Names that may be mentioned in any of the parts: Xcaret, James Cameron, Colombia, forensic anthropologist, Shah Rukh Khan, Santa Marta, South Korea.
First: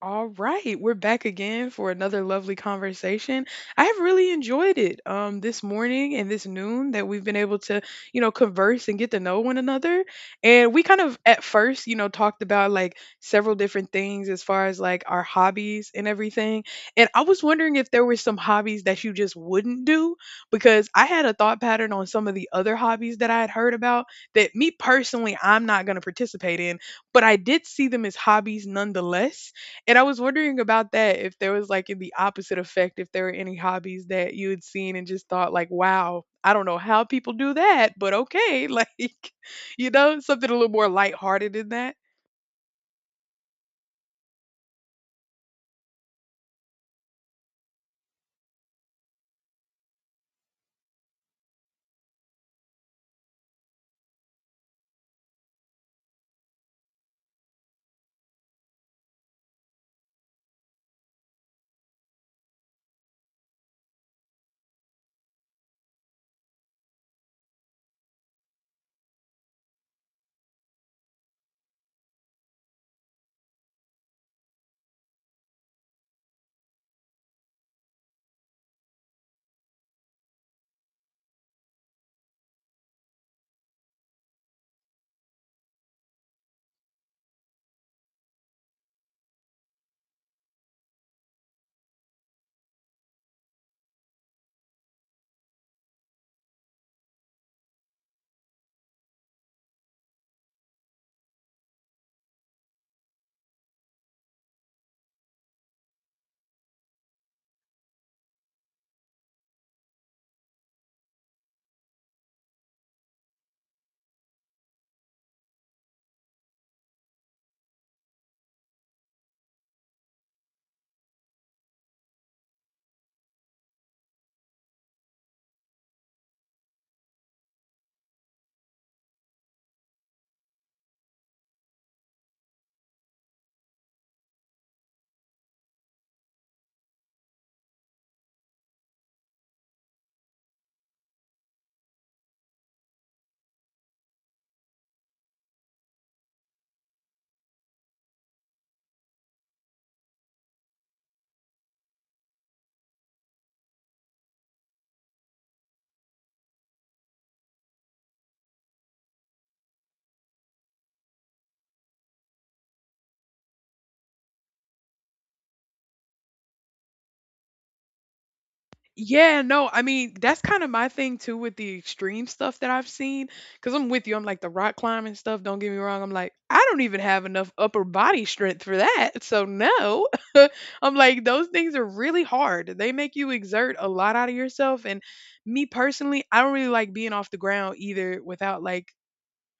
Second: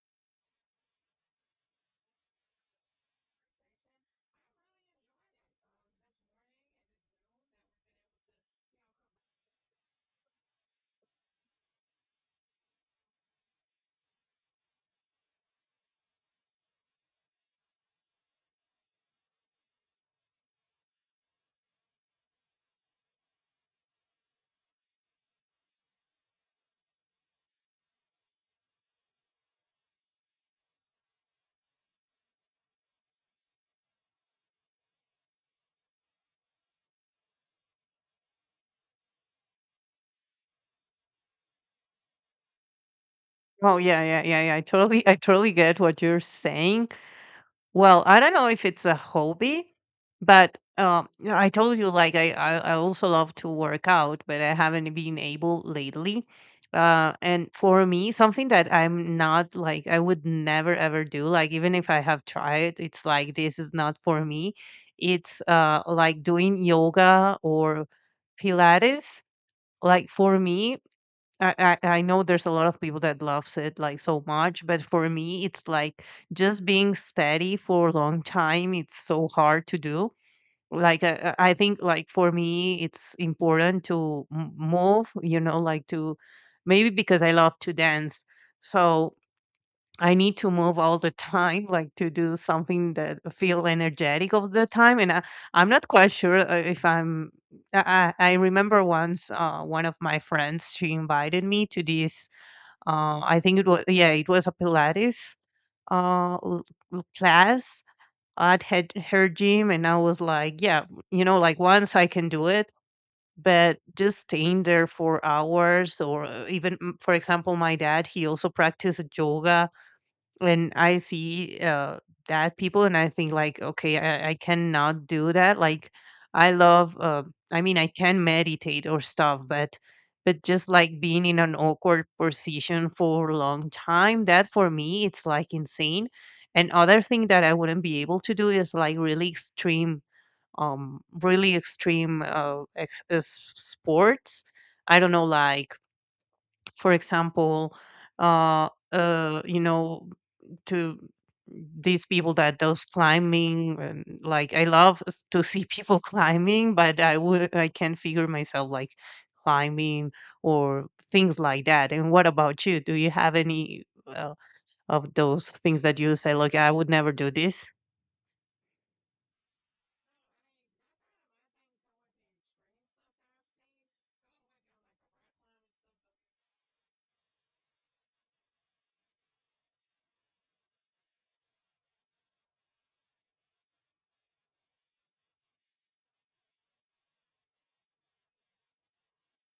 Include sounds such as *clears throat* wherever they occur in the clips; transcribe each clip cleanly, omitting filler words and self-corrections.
All right, we're back again for another lovely conversation. I have really enjoyed it this morning and this noon that we've been able to, you know, converse and get to know one another. And we kind of at first, you know, talked about like several different things as far as like our hobbies and everything. And I was wondering if there were some hobbies that you just wouldn't do because I had a thought pattern on some of the other hobbies that I had heard about that me personally I'm not going to participate in, but I did see them as hobbies nonetheless and I was wondering about that, if there was like in the opposite effect, if there were any hobbies that you had seen and just thought like, wow, I don't know how people do that, but okay. *laughs* Like, you know, something a little more lighthearted in that. Oh yeah, yeah, yeah, yeah. I totally get what you're saying. Well, I don't know if it's a hobby, but yeah, I told you like I also love to work out, but I haven't been able lately. And for me, something that I'm not like I would never ever do, like even if I have tried, it's like this is not for me. It's like doing yoga or Pilates. Like for me, I, I know there's a lot of people that loves it like so much, but for me, it's like just being steady for a long time. It's so hard to do. Like I think, like for me, it's important to move. You know, like to maybe because I love to dance. So I need to move all the time, *laughs* like to do something that feel energetic all the time. And I'm not quite sure if I'm. I remember once one of my friends she invited me to this. I think it was, yeah, it was a Pilates uh, l- class at her gym, and I was like, yeah, you know, like once I can do it. But just staying there for hours, or even, for example, my dad, he also practices yoga when I see that people and I think like, okay, I cannot do that. Like, I love. I mean, I can meditate or stuff, but just like being in an awkward position for a long time, that for me it's like insane. And other thing that I wouldn't be able to do is like really extreme, sports. I don't know, like for example, uh, uh, you know, to these people that does climbing, and like I love to see *laughs* people climbing, but I can figure myself like climbing or things like that. And what about you? Do you have any of those things that you say like I would never do this? Yeah, no, I mean, that's kind of my thing too with the extreme stuff that I've seen. Cause I'm with you. I'm like the rock climbing stuff. Don't get me wrong. I'm like, I don't even have enough upper body strength for that. So, no. *laughs* I'm like, those things are really hard. They make you exert a lot out of yourself. And me personally, I don't really like being off the ground either without like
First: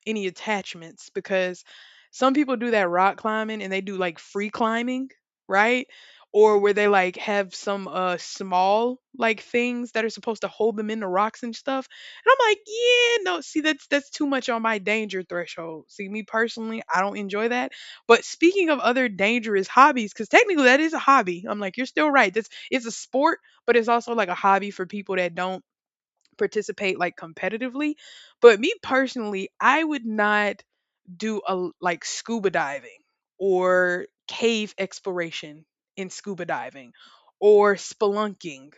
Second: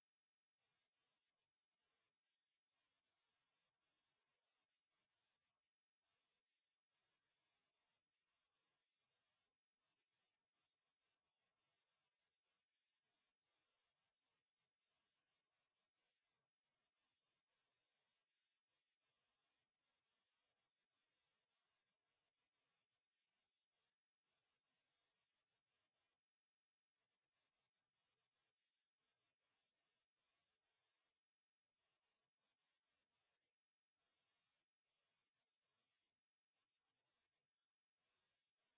any attachments because some people do that rock climbing and they do like free climbing, right? Or where they like have some small like things that are supposed to hold them in the rocks and stuff. And I'm like, yeah, no, see that's too much on my danger threshold. See, me personally, I don't enjoy that. But speaking of other dangerous hobbies, because technically that is a hobby. I'm like, you're still right. That's It's a sport, but it's also like a hobby for people that don't participate like competitively. But me personally, I would not do a like scuba diving or cave exploration in scuba diving or spelunking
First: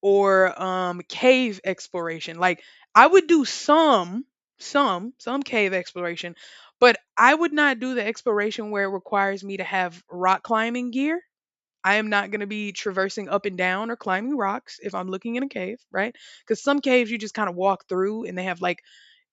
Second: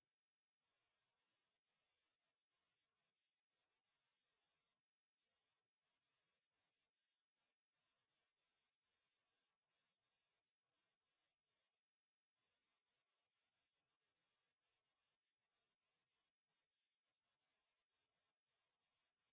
or cave exploration. Like I would do some some cave exploration, but I would not do the exploration where it requires me to have rock climbing gear. I am not going to be traversing up and down or climbing rocks if I'm looking in a cave, right? Because some caves you just kind of walk through and they have like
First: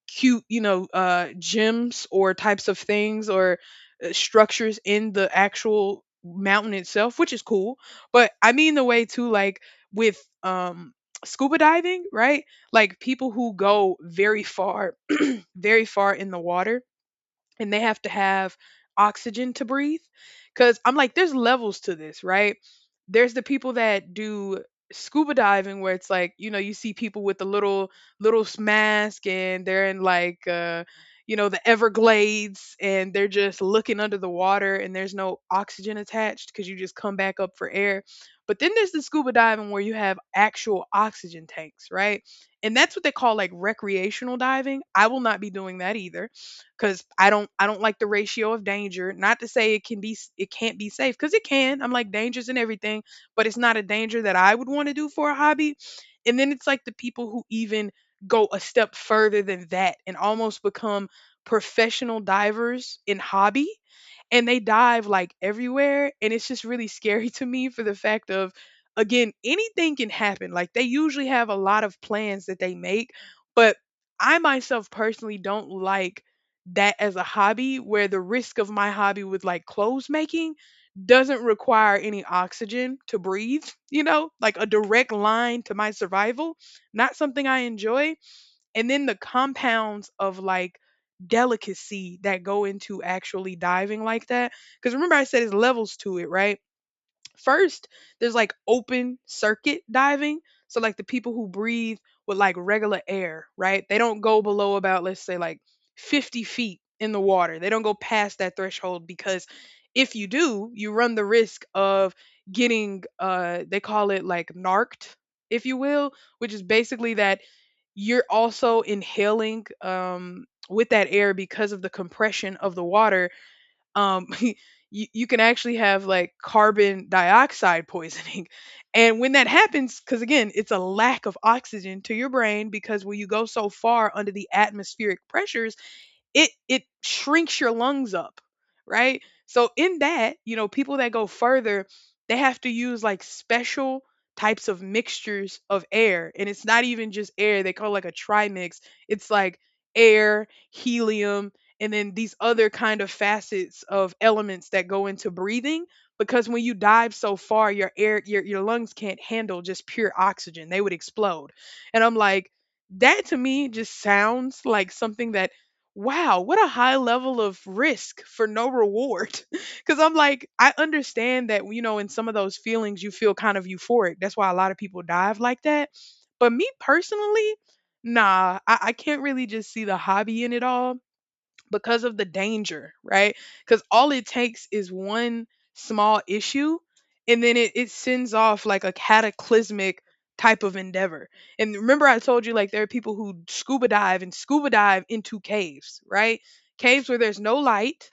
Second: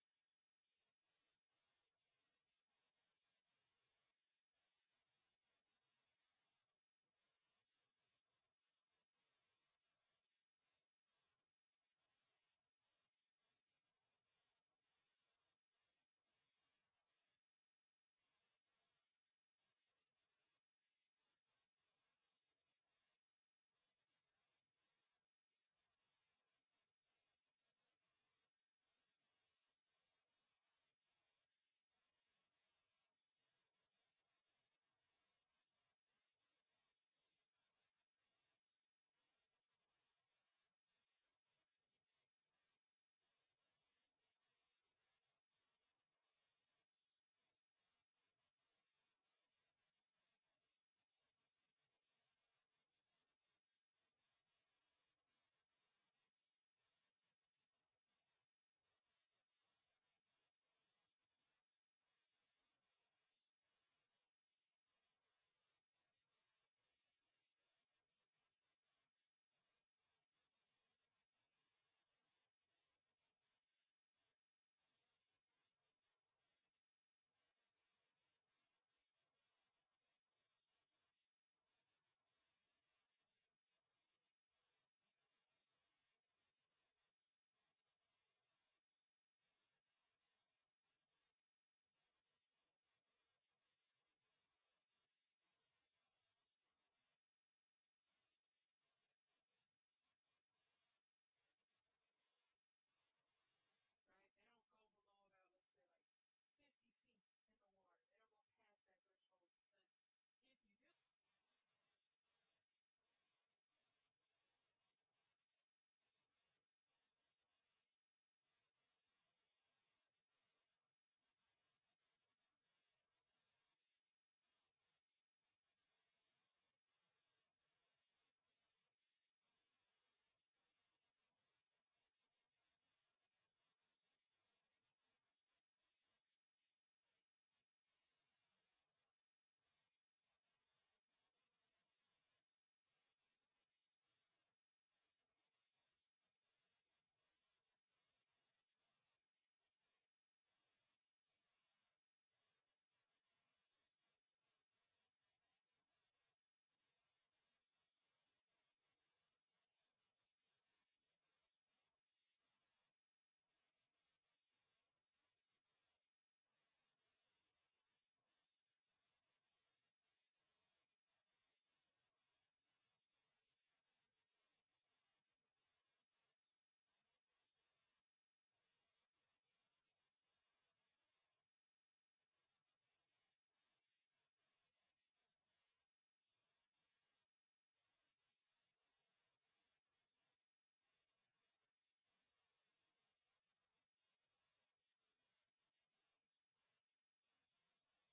cute, you know, gems or types of things or structures in the actual mountain itself, which is cool. But I mean the way too, like with scuba diving, right? Like people who go very far, *clears throat* very far in the water and they have to have oxygen to breathe because I'm like there's levels to this, right? There's the people that do scuba diving where it's like, you know, you see people with the little mask and they're in like you know the Everglades and they're just looking under the water and there's no oxygen attached because you just come back up for air. But then there's the scuba diving where you have actual oxygen tanks, right? And that's what they call like recreational diving. I will not be doing that either because I don't like the ratio of danger. Not to say it can be, it can't be safe because it can. I'm like, dangerous and everything, but it's not a danger that I would want to do for a hobby. And then it's like the people who even go a step further than that and almost become professional divers in hobby and they dive like everywhere and it's just really scary *laughs* to me for the fact of, again, anything can happen. Like they usually have a lot of plans that they make, but I myself personally don't like that as a hobby, where the risk of my hobby with like clothes making doesn't require any oxygen to breathe *laughs* you know, like a direct line to my survival, not something I enjoy. And then the compounds of like delicacy that go into actually diving like that, because remember I said it's levels to it, right? First, there's like open circuit diving. So like the people who breathe with like regular air, right? They don't go below about, let's say, like 50 feet in the water. They don't go past that threshold because if you do, you run the risk of getting they call it like narked, if you will, which is basically that you're also inhaling with that air because of the compression of the water. um, *laughs* you can actually have like carbon dioxide poisoning. *laughs* And when that happens, because again, it's a lack of oxygen to your brain, because when you go so far under the atmospheric pressures, it shrinks your lungs up, right? So in that, you know, people that go further, they have to use like special types of mixtures of air. And it's not even just air, they call it like a trimix. It's like air, helium, and then these other kind of facets of elements that go into breathing because when you dive so far your air your lungs can't handle just pure oxygen, they would explode. And I'm like, that to me just sounds like something that, wow, what a high level of risk for no reward. *laughs* Because I'm like, I understand that, you know, in some of those feelings, you feel kind of euphoric. That's why a lot of people dive like that. But me personally, nah, I can't really just see the hobby in it all because of the danger, right? Because all it takes is one small issue and then it sends off like a cataclysmic type of endeavor. And remember, I told you, like there are people who scuba dive and scuba dive into caves, right? Caves where there's no light,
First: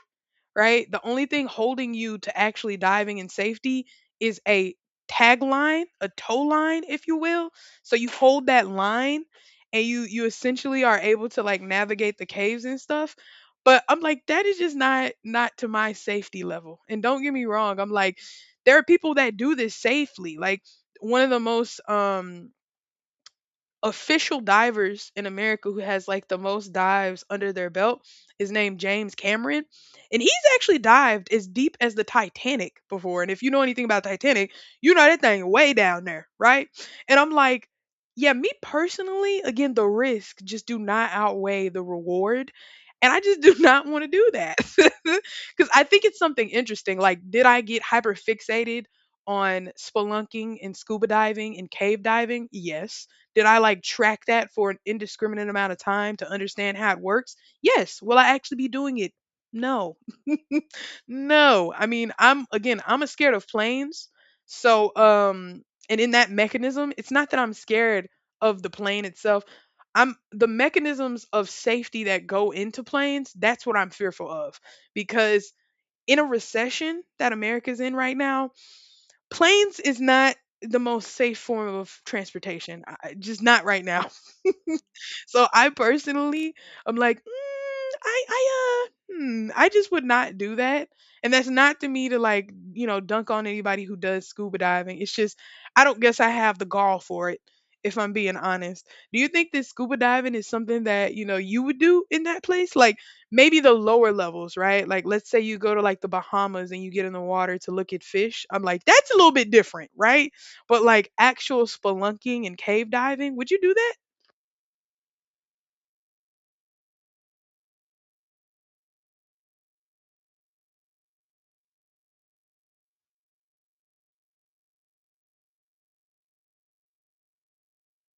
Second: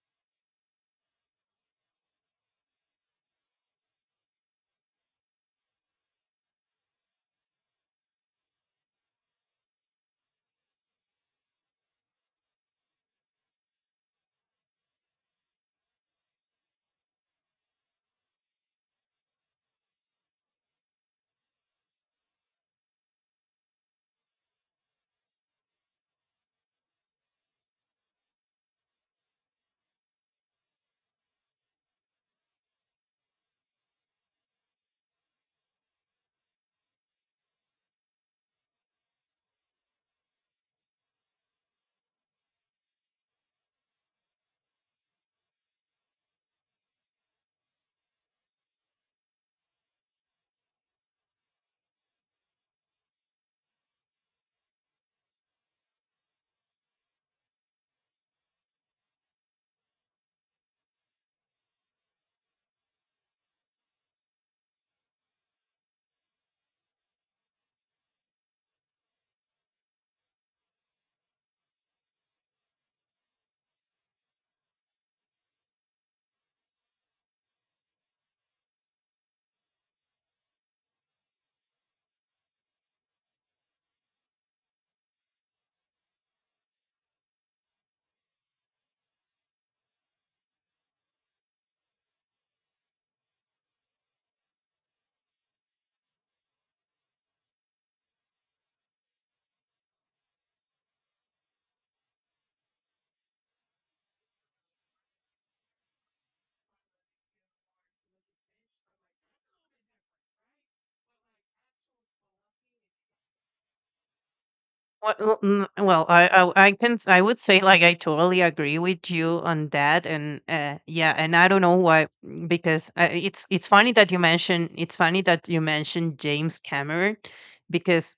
right? The only thing holding you to actually diving in safety is a tag line, a toe line, if you will. So you hold that line and you essentially are able to like navigate the caves and stuff. But I'm like, that is just not to my safety level. And don't get me wrong, I'm like, there are people that do this safely. Like one of the most official divers in America who has like the most dives under their belt is named James Cameron. And he's actually dived as deep as the Titanic before. And if you know anything about Titanic, you know that thing way down there, right? And I'm like, yeah, me personally, again, the risk just do not outweigh the reward. And I just do *laughs* not want to do that. *laughs* Because I think it's something interesting. Like, did I get hyper fixated on spelunking and scuba diving and cave diving? Yes. Did I like track that for an indiscriminate amount of time to understand how it works? Yes. Will I actually be doing it? No. No. I mean, I'm again, I'm a scared of planes. So, and in that mechanism, it's not that I'm scared of the plane itself. I'm the mechanisms of safety that go into planes, that's what I'm fearful of because in a recession that America's in right now, planes is not the most safe form of transportation. Just not right now. So I personally, I'm like, "Mm, I just would not do that." And that's not to me to like, you know, dunk on anybody who does scuba diving. It's just, I don't guess I have the gall for it, if I'm being honest. Do you think that scuba diving is something that, you know, you would do in that place? Like maybe the lower levels, right? Like let's say you go to like the Bahamas and you get in the water to look at fish. I'm like, that's a little bit different, right? But like actual spelunking and cave diving, would you do that? Well, I would say like I totally agree with you on that, and yeah, and I don't know why, because it's funny that you mentioned James Cameron because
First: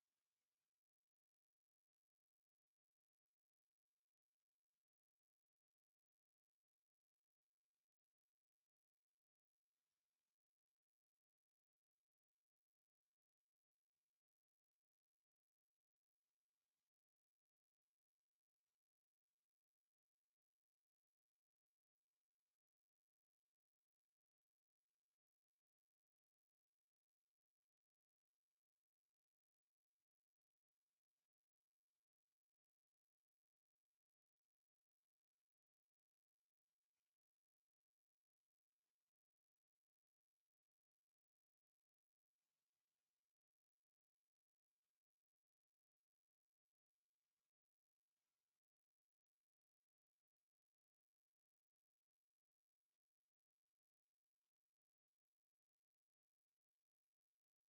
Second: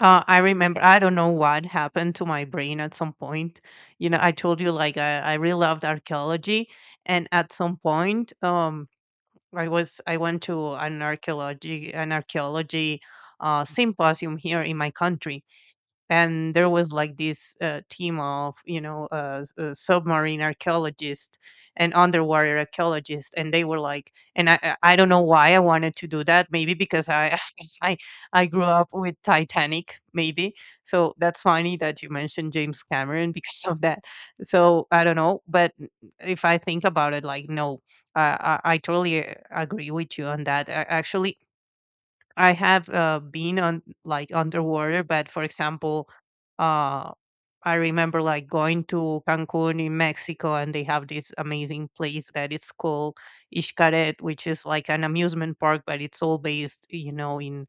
I remember, I don't know what happened to my brain at some point. You know, I told you like I really loved archaeology, and at some point, I went to an archaeology symposium here in my country, and there was like this team of, submarine archaeologists and underwater archaeologists, and they were like, and I don't know why I wanted to do that, maybe because I *laughs* i I grew up with Titanic maybe. So that's funny that you mentioned James Cameron *laughs* because of that. So I don't know, but if I think about it, like no, I totally agree with you on that. Actually, I have been on like underwater, but for example, uh, I remember like going to Cancun in Mexico, and they have this amazing place that is called Xcaret, which is like an amusement park, but it's all based, you know, in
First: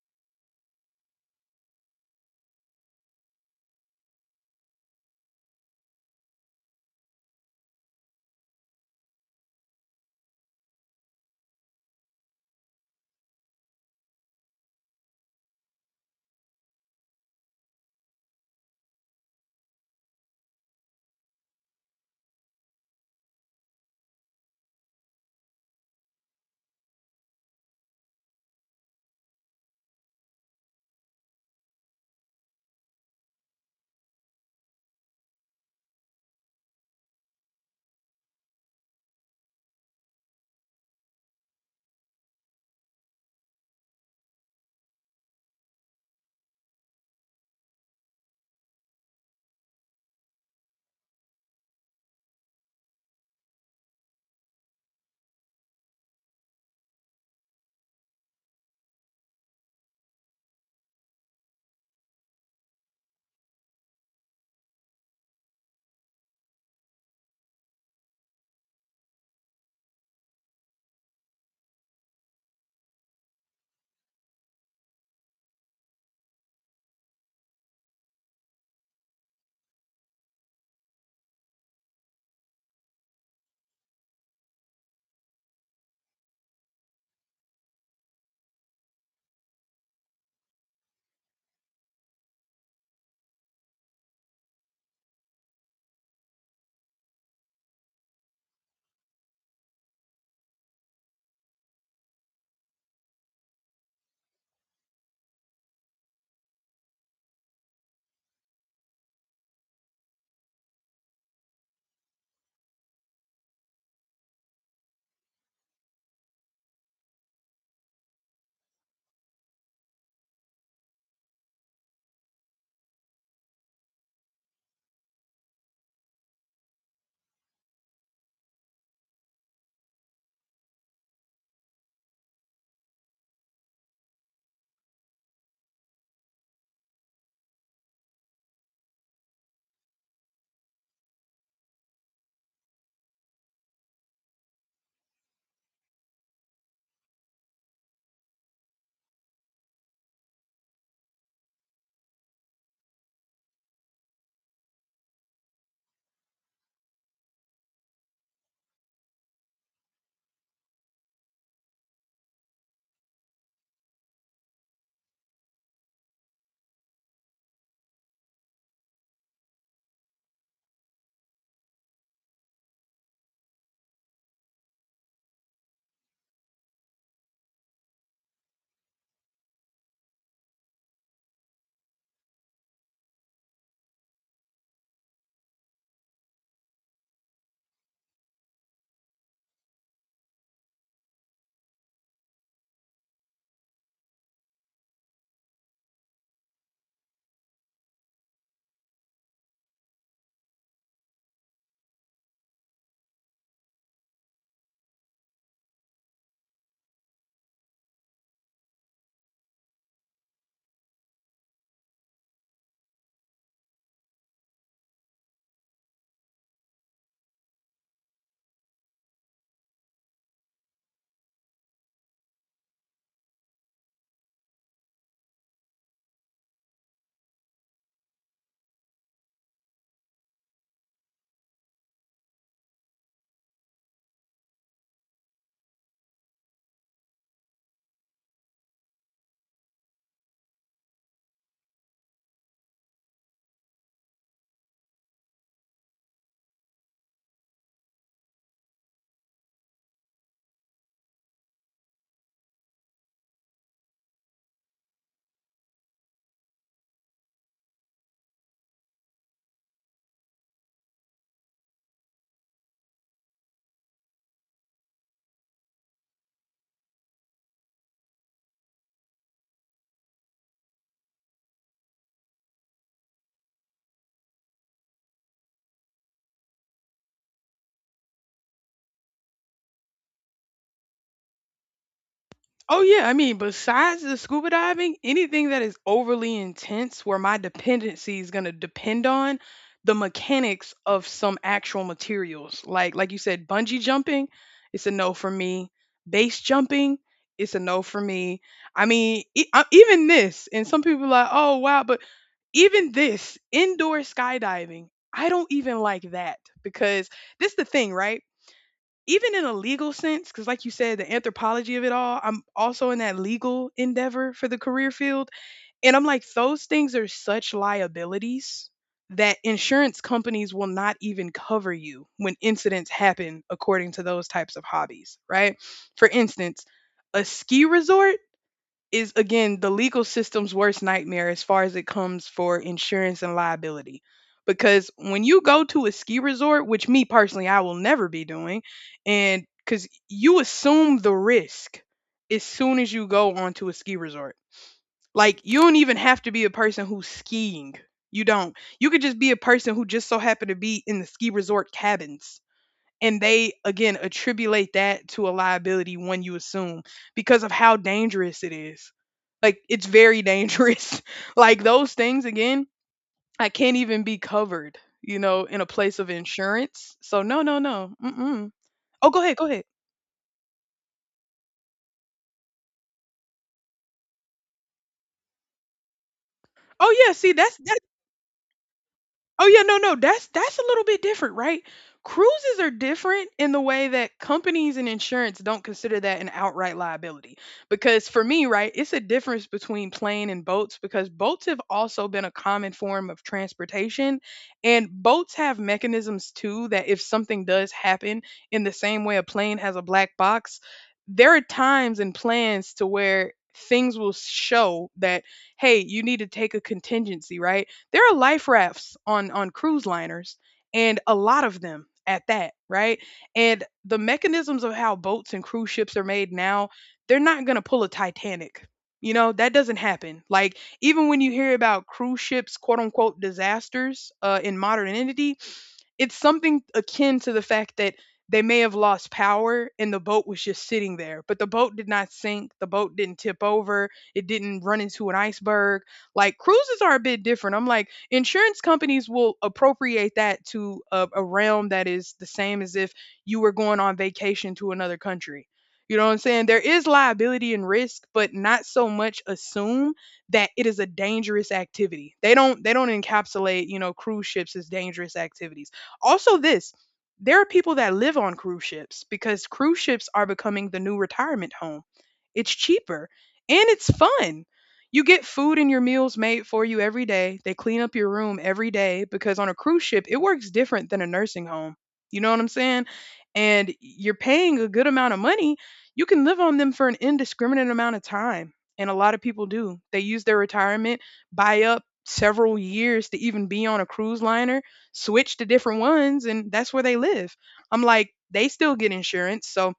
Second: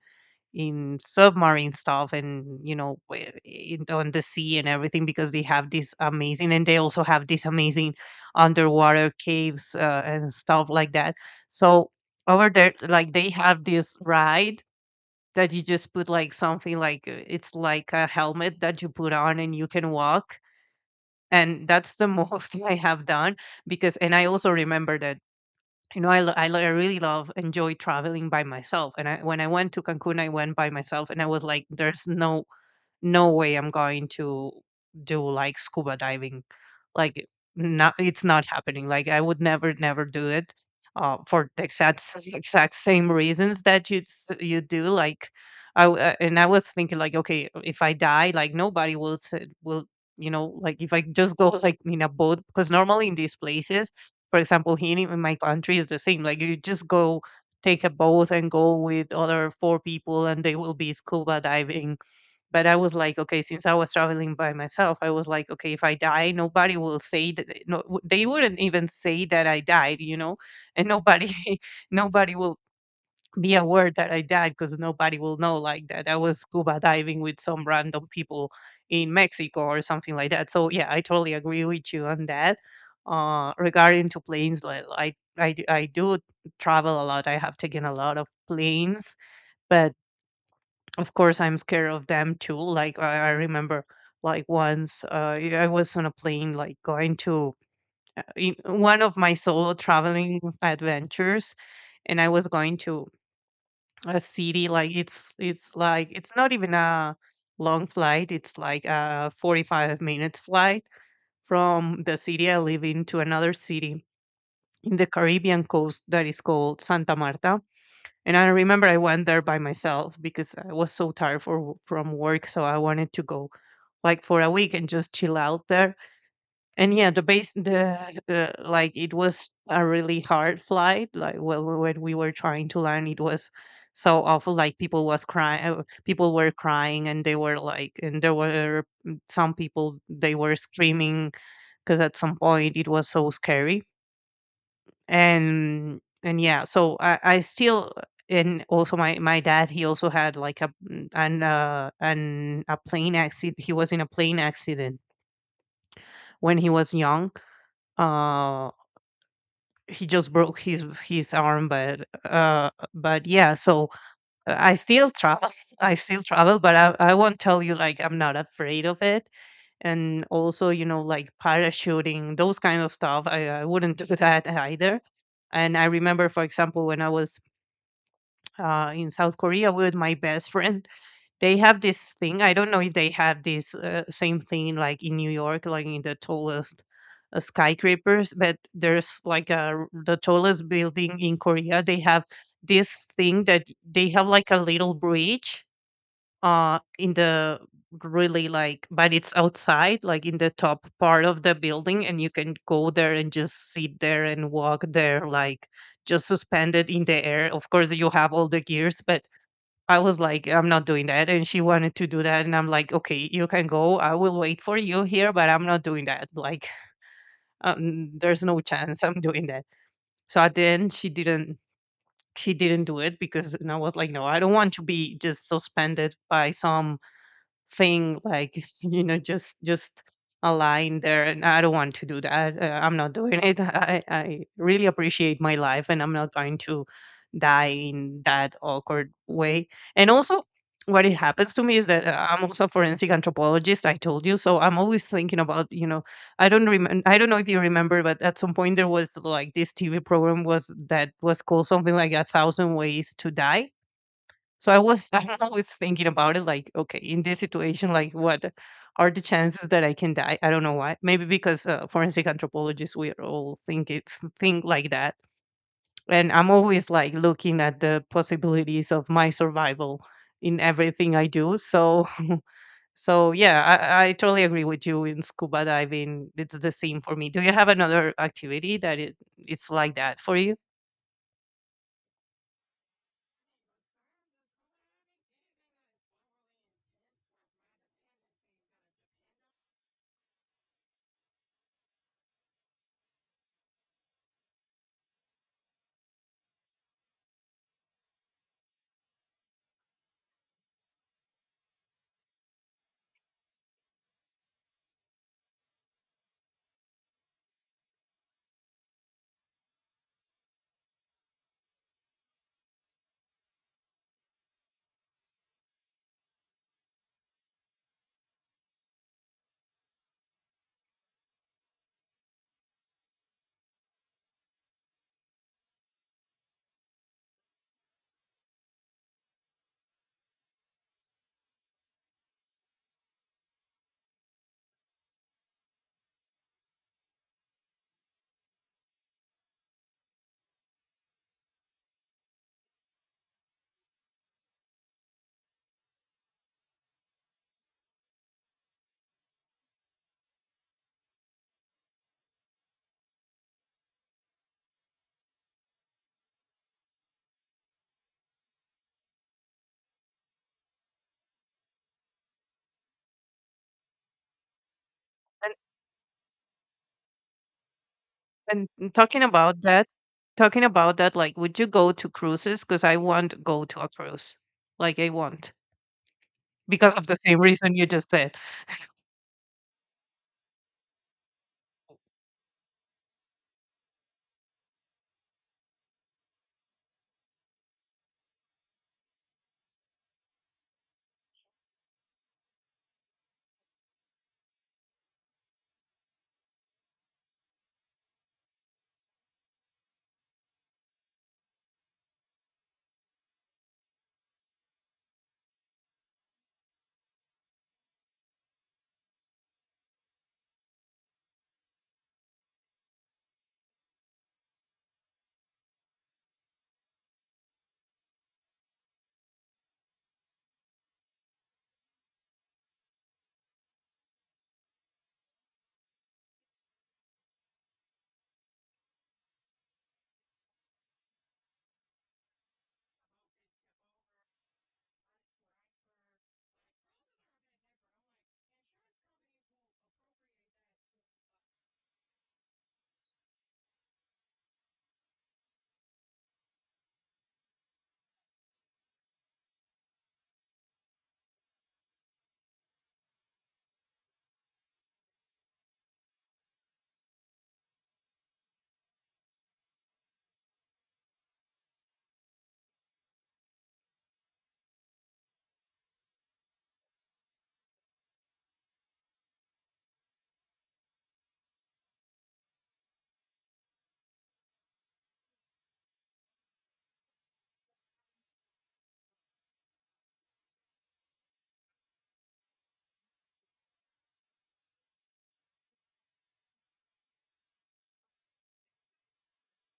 in submarine stuff, and you know, on the sea and everything, because they have this amazing, and they also have this amazing underwater caves and stuff like that. So over there, like they have this ride that you just put like something like, it's like a helmet that you put on and you can walk. And that's the most *laughs* I have done because, and I also remember that, you know, I really love, enjoy traveling by myself. And I, when I went to Cancun, I went by myself and I was like, there's no way I'm going to do like scuba diving, like not, it's not happening, like I would never never do it, for the exact same reasons that you do. Like and I was thinking like, okay, if I die, like nobody will will, like if I just go *laughs* like in a boat, because normally in these places, for example, here in my country is the same, like you just go take a boat and go with other four people and they will be scuba diving. But I was like, okay, since I was traveling by myself, I was like, okay, if I die, nobody will say that. No, they wouldn't even say that I died, you know, and nobody, *laughs* nobody will be aware that I died, because nobody will know like that I was scuba diving with some random people in Mexico or something like that. So yeah, I totally agree with you on that. Regarding to planes, like I do travel a lot. I have taken a lot of planes, but of course, I'm scared of them too. Like I remember, like once I was on a plane, like going to in one of my solo traveling adventures, and I was going to a city. Like it's like it's not even a long flight. It's like a 45 minutes flight from the city I live in to another city in the Caribbean coast that is called Santa Marta, and I remember I went there by myself because I was so tired from work, so I wanted to go like for a week and just chill out there. And yeah, the base, the like it was a really hard flight. Like when we were trying to land, it was so awful. Like people was crying, people were crying, and they were like, and there were, some people, they were screaming, because at some point it was so scary. And yeah, so I still, and also my dad, he also had like a mm, an a plane accident. He was in a plane accident when he was young. uh he just broke his arm, but yeah. So I still travel *laughs* I still travel, but I won't tell you like I'm not afraid of it. And also, you know, like parachuting, those kind of stuff, I wouldn't *laughs* do that either. And I remember, for example, when I was in South Korea with my best friend. *laughs* They have this thing. I don't know if they have this same thing like in New York, like in the tallest skyscrapers, but there's like the tallest building in Korea. They have this thing that they have like a little bridge in the really like, but it's outside, like in the top part of the building, and you can go there and just sit there and walk there, like just suspended in the air. Of course, you have all the gears, but I was like, I'm not doing that. And she wanted to do that. And I'm like, okay, you can go. I will wait for you here, but I'm not doing that. Like, there's no chance I'm doing that. So at the end, she didn't do it, because, and I was like, no, I don't want to be just suspended by some thing like *laughs* you know, just a line there, and I don't want to do that. I'm not doing it. *laughs* I really appreciate my life, and I'm not going to die in that awkward way. And also, what it happens to me is that I'm also a forensic anthropologist, I told you. So I'm always thinking about, you know, I don't remember, I don't know if you remember, but at some point there was like this TV program was that was called something like 1,000 ways to die. So I was *laughs* I'm always thinking about it like, okay, in this situation, like what are the chances that I can die? I don't know why. Maybe because forensic anthropologists, we all think like that. And I'm always like looking at the possibilities of my survival in everything I do. So *laughs* so yeah, I totally agree with you in scuba diving. It's the same for me. Do you have another activity that it's like that for you? Oh yeah, I mean, besides the scuba diving, anything that is overly intense where my dependency is going to depend on the mechanics of some actual materials. Like you said bungee jumping, it's a no for me. Base jumping, it's a no for me. I mean, even this, and some people are like, "Oh wow, but even this indoor skydiving, I don't even like that because this is the thing, right? Even in a legal sense, because like you said, the anthropology of it all, I'm also in that legal endeavor for the career field. And I'm like, those things are such liabilities that insurance companies will not even cover you when incidents happen according to those types of hobbies, right? For instance, a ski resort is again the legal system's worst nightmare as far as it comes for insurance and liability. Because when you go to a ski resort, which me personally I will never be doing, and because you assume the risk as soon as you go onto a ski resort. Like you don't even have to be a person who's skiing. You don't. You could just be a person who just so happened to be in the ski resort cabins, and they again attribute that to a liability when you assume, because of how dangerous it is, like it's very dangerous *laughs* like those things again, I can't even be covered, in a place of insurance. So no, no, no, mm-mm. And Oh, talking go ahead, go about ahead. that, like, would you go to cruises? Because I want to go to a cruise. Like, I want, Oh because of yeah, the see same that's... reason you just said. Oh yeah, no, no, that's a little bit different, right? Cruises are different in the way that companies and insurance don't consider that an outright liability. Because for me, right, it's a difference between plane and boats, because boats have also been a common form of transportation, and boats have mechanisms too that if something does happen, in the same way a plane has a black box, there are times and plans to where things will show that, hey, you need to take a contingency, right? There are life rafts on cruise liners, and a lot of them at that, right? And the mechanisms of how boats and cruise ships are made now, they're not going to pull a Titanic. You know, that doesn't happen. Like even when you hear about cruise ships quote unquote disasters in modernity, it's something akin to the fact that they may have lost power and the boat was just sitting there, but the boat did not sink. The boat didn't tip over. It didn't run into an iceberg. Like cruises are a bit different. I'm like, insurance companies will appropriate that to a realm that is the same as if you were going on vacation to another country. You know what I'm saying? There is liability and risk, but not so much assume that it is a dangerous activity. They don't encapsulate, you know, cruise ships as dangerous activities. Also, this, there are people that live on cruise ships because cruise ships are becoming the new retirement home. It's cheaper and it's fun. You get food and your meals made for you every day. They clean up your room every day, because on a cruise ship, it works different than a nursing home. You know what I'm saying? And you're paying a good amount of money. You can live on them for an indiscriminate amount of time. And a lot of people do. They use their retirement, buy up several years to even be on a cruise liner, switch to different ones, and that's where they live. I'm like, they still get insurance. So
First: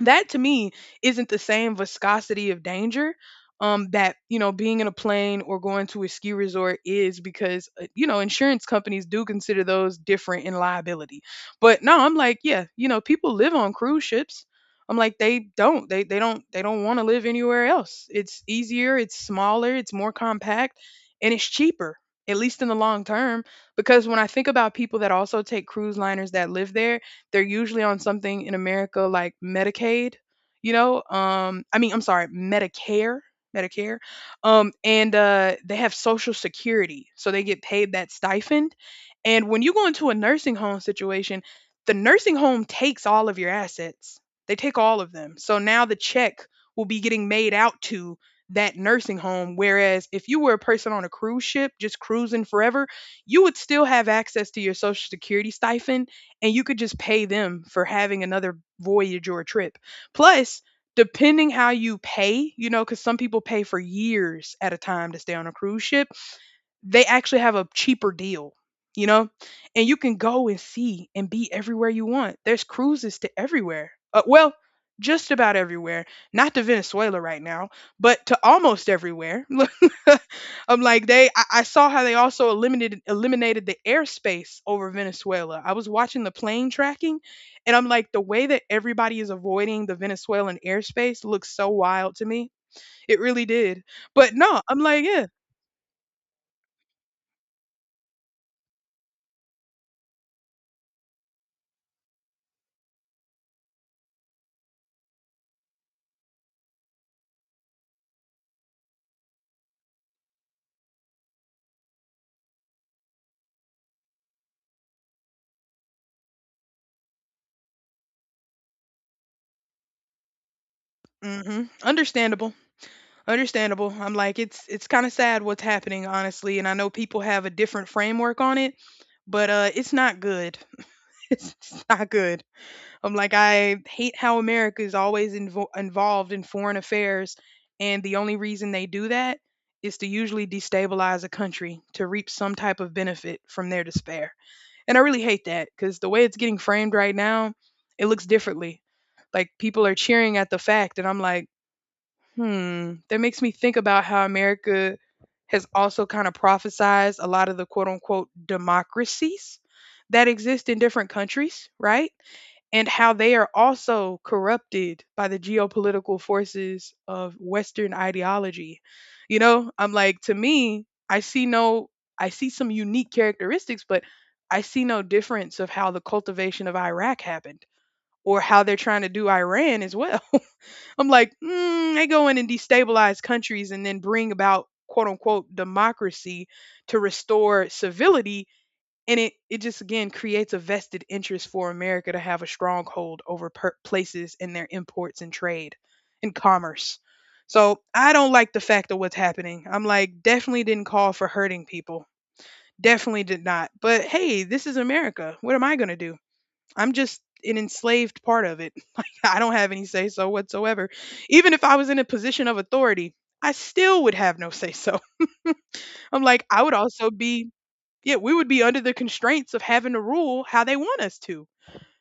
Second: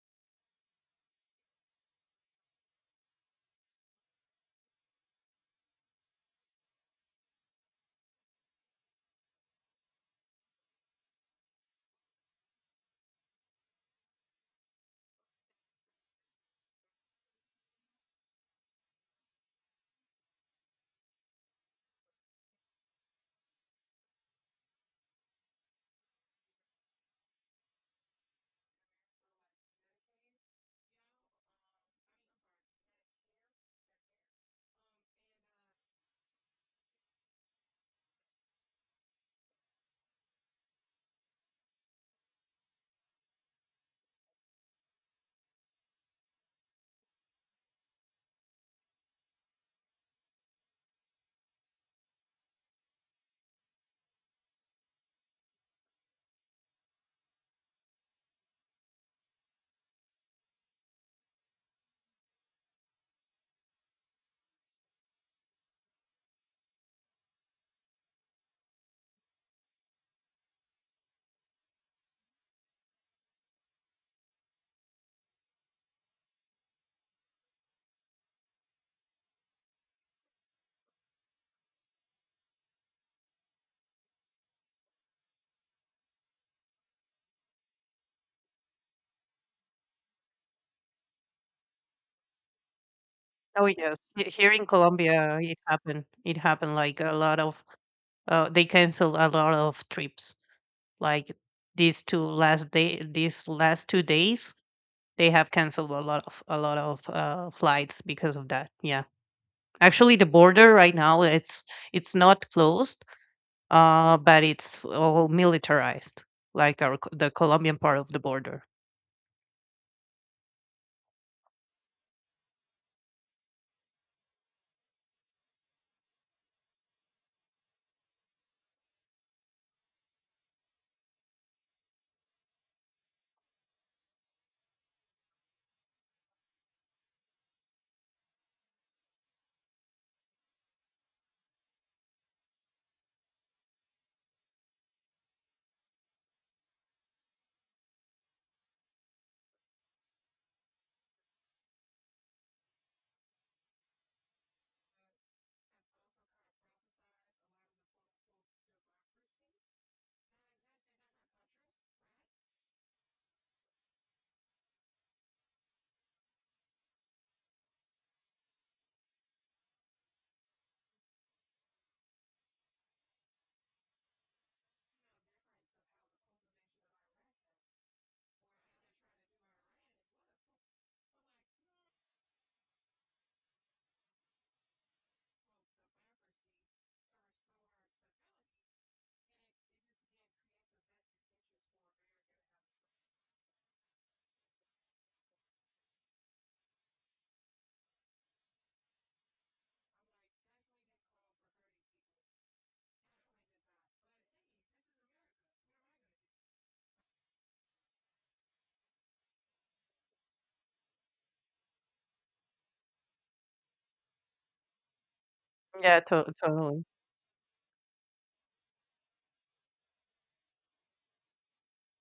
that to me isn't the same viscosity of danger, that, you know, being in a plane or going to a ski resort is, because you know, insurance companies do consider those different in liability. But no, I'm like, yeah, you know, people live on cruise ships. I'm like, they don't, they don't want to live anywhere else. It's easier, it's smaller, it's more compact, and it's cheaper, at least in the long term. Because when I think about people that also take cruise liners that live there, they're usually on something in America like Medicaid, you know. I mean, I'm sorry, Medicare, Medicare, and they have Social Security, so they get paid that stipend. And when you go into a nursing home situation, the nursing home takes all of your assets. They take all of them. So now the check will be getting made out to that nursing home. Whereas if you were a person on a cruise ship just cruising forever, you would still have access to your social security stipend, and you could just pay them for having another voyage or trip. Plus, depending how you pay, you know, because some people pay for years at a time to stay on a cruise ship, they actually have a cheaper deal, you know? And you can go and see and be everywhere you want. There's cruises to everywhere. Well, just about everywhere. Not to Venezuela right now, but to almost everywhere. *laughs* I'm like they I saw how they also eliminated eliminated the airspace over Venezuela. I was watching the plane tracking, and I'm like the way that everybody is avoiding the Venezuelan airspace looks so wild to me. It really Oh did. yes, But here no, in I'm like, yeah. Colombia, it happened. It happened. They canceled a lot of trips. Like these last 2 days, they have canceled a lot of flights because of that. Yeah, actually, the border right now it's not closed, but it's all militarized, like the Colombian part of the border. Hmm. Understandable. Understandable. I'm like, it's kind of sad what's happening, honestly, and I know people have a different framework on it, but it's not good. *laughs* It's not good. I'm like, I hate how America is always involved in foreign affairs, and the only reason they do that is to usually destabilize a country to reap some type of benefit from their despair. And I really hate that because the way it's getting framed right now, it looks differently. Like people are cheering at the fact, and I'm like, hmm, that makes me think about how America has also kind of prophesized a lot of the quote unquote democracies that exist in different countries, right? And how they are also corrupted by the geopolitical forces of Western ideology. You know, I'm like, to me, I see no, I see some unique characteristics, but I see no difference of how the cultivation of Iraq happened, or how they're trying to do Iran as well. I'm like, mm, they go in and destabilize countries and then bring about quote unquote democracy to restore civility. And it just again creates a vested interest for America to have a stronghold over places and their imports and trade and commerce. So I don't like the fact of what's happening. I'm like, definitely didn't call for hurting people. Definitely did not. But hey, this is America. What am I going to do? I'm just an enslaved part of it. *laughs* Like, I don't have any say so whatsoever. Even if I was in a position of authority, I still would have no say so. *laughs* Yeah, I'm like, I would totally. also be, yeah, we would be under the constraints of having to rule how they want us to.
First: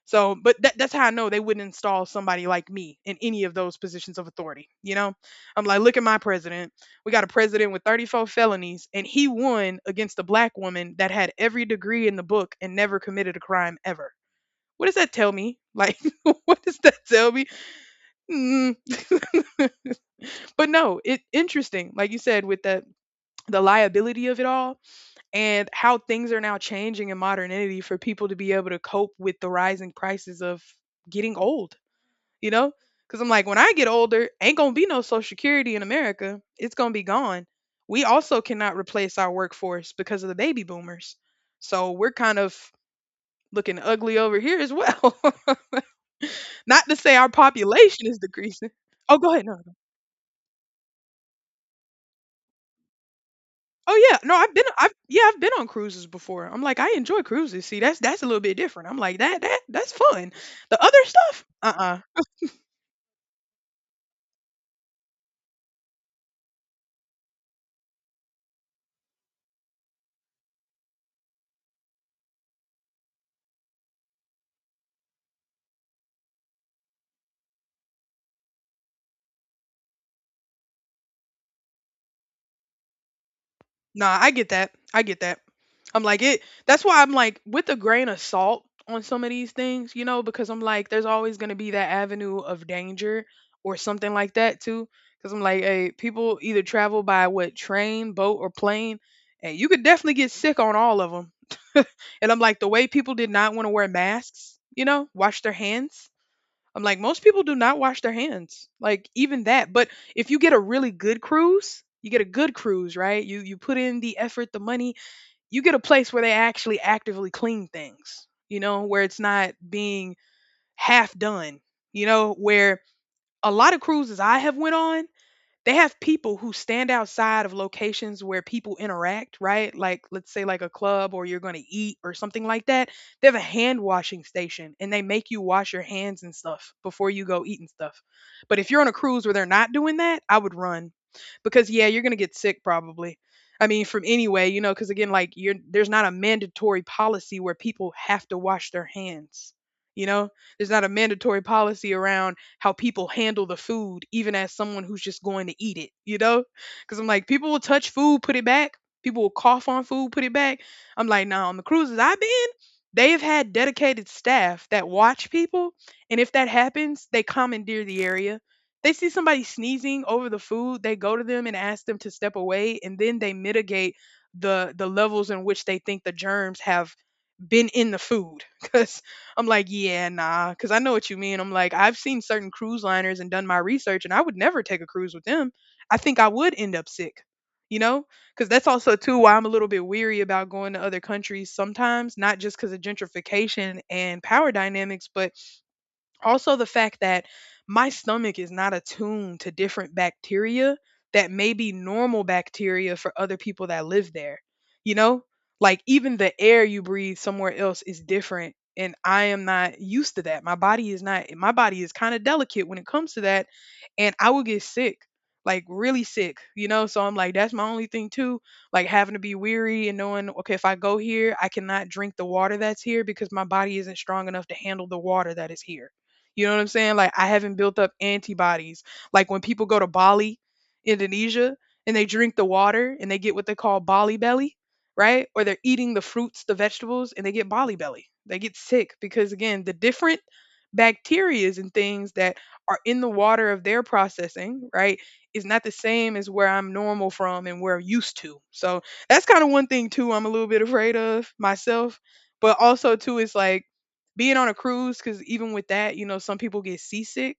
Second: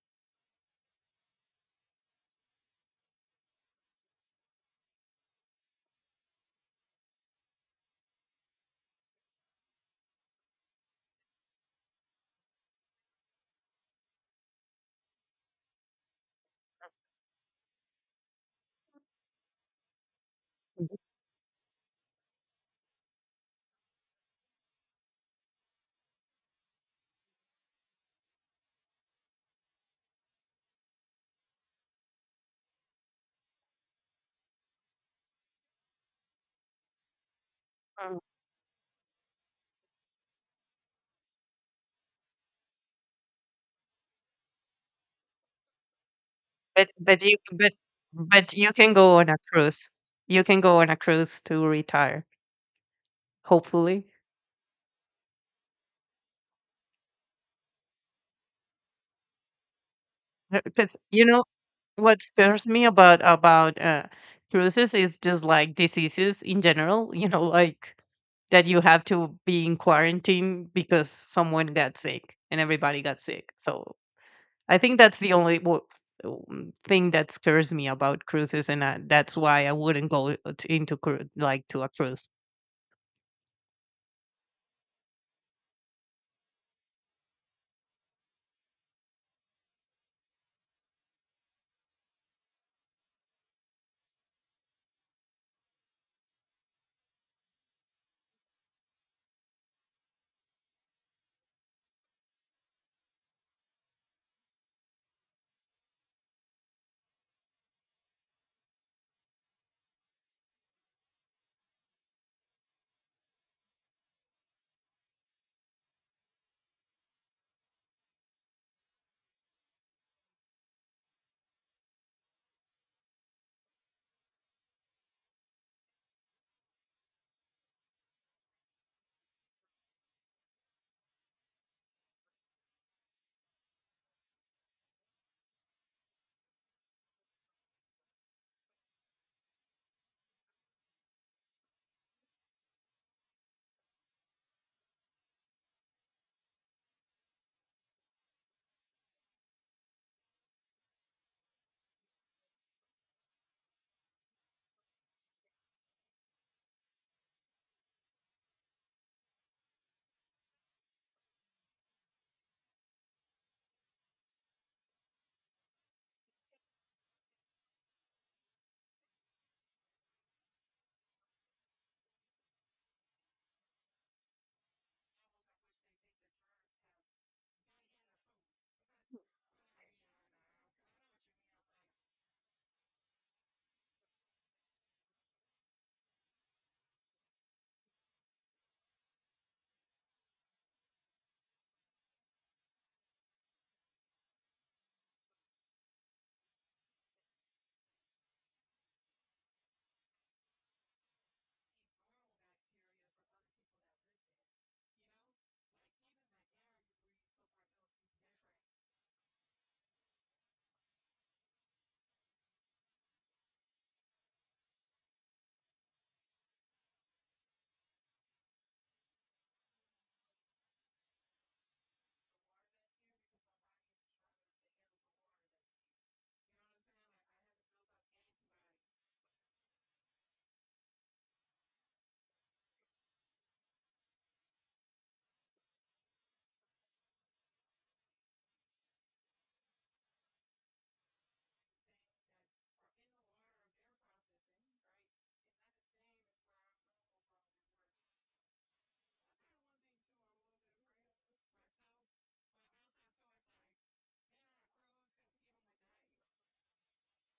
So, but that's how I know they wouldn't install somebody like me in any of those positions of authority. You know, I'm like, look at my president. We got a president with 34 felonies, and he won against a black woman that had every degree in the book and never committed a crime ever. What does that tell me? Like, *laughs* what does that tell me? Mm. But no, it interesting. Like you said, with the liability of it all, and how things are now changing in modernity for people to be able to cope with the rising prices of getting old. You know, because I'm like, when I get older, ain't gonna be no Social Security in America. It's gonna be gone. We Mm. also cannot replace our workforce because of the baby boomers. So we're kind of looking ugly over here as well. *laughs* Not But to say but our you but population is but decreasing. you can Oh, go on go a ahead. No, no. cruise. You can go on a cruise to retire, hopefully. Oh yeah, no. I've yeah, I've been on cruises before. I'm like, I enjoy cruises. See, that's a little bit different. I'm like that that's fun. The Because other you know stuff, what scares me about cruises is just like diseases in general. You know, like that you have to be in quarantine because someone got sick and everybody got sick. So I think that's the only thing that scares me about cruises, and that's why I wouldn't go to a cruise. Nah, I get that. I get that. I'm like it. That's why I'm like with a grain of salt on some of these things, you know, because I'm like, there's always gonna be that avenue of danger or something like that too. Because I'm like, hey, people either travel by what train, boat, or plane, and you could definitely get sick on all of them. *laughs* And I'm like, the way people did not want to wear masks, you know, wash their hands. I'm like, most people do not wash their hands. Like even that. But if you get a really good cruise, you get a good cruise, right? You put in the effort, the money, you get a place where they actually actively clean things, you know, where it's not being half done, you know, where a lot of cruises I have went on, they have people who stand outside of locations where people interact, right? Like let's say like a club, or you're going to eat or something like that. They have a hand washing station and they make you wash your hands and stuff before you go eat and stuff. But if you're on a cruise where they're not doing that, I would run, because yeah, you're going to get sick probably. I mean, from anyway, you know, because again, like you're there's not a mandatory policy where people have to wash their hands. You know, there's not a mandatory policy around how people handle the food, even as someone who's just going to eat it, you know? Because I'm like, people will touch food, put it back. People will cough on food, put it back. I'm like, nah, on the cruises I've been, they have had dedicated staff that watch people. And if that happens, they commandeer the area. They see somebody sneezing over the food, they go to them and ask them to step away, and then they mitigate the levels in which they think the germs have been in the food *laughs* because I'm like, yeah, nah, because I know what you mean. I'm like, I've seen certain cruise liners and done my research, and I would never take a cruise with them. I think I would end up sick, you know, because that's also too why I'm a little bit weary about going to other countries sometimes, not just because of gentrification and power dynamics, but also, the fact that my stomach is not attuned to different bacteria that may be normal bacteria for other people that live there. You know, like even the air you breathe somewhere else is different. And I am not used to that. My body is not, my body is kind of delicate when it comes to that. And I would get sick, like really sick, you know? So I'm like, that's my only thing too. Like having to be weary and knowing, okay, if I go here, I cannot drink the water that's here because my body isn't strong enough to handle the water that is here, you know what I'm saying? Like I haven't built up antibodies. Like when people go to Bali, Indonesia, and they drink the water and they get what they call Bali belly, right? Or they're eating the fruits, the vegetables, and they get Bali belly. They get sick because again, the different bacterias and things that are in the water of their processing, right, is not the same as where I'm normal from and where I'm used to. So that's kind of one thing too I'm a little bit afraid of myself. But also too, it's like being on a cruise, because even with that, you know, some people get seasick,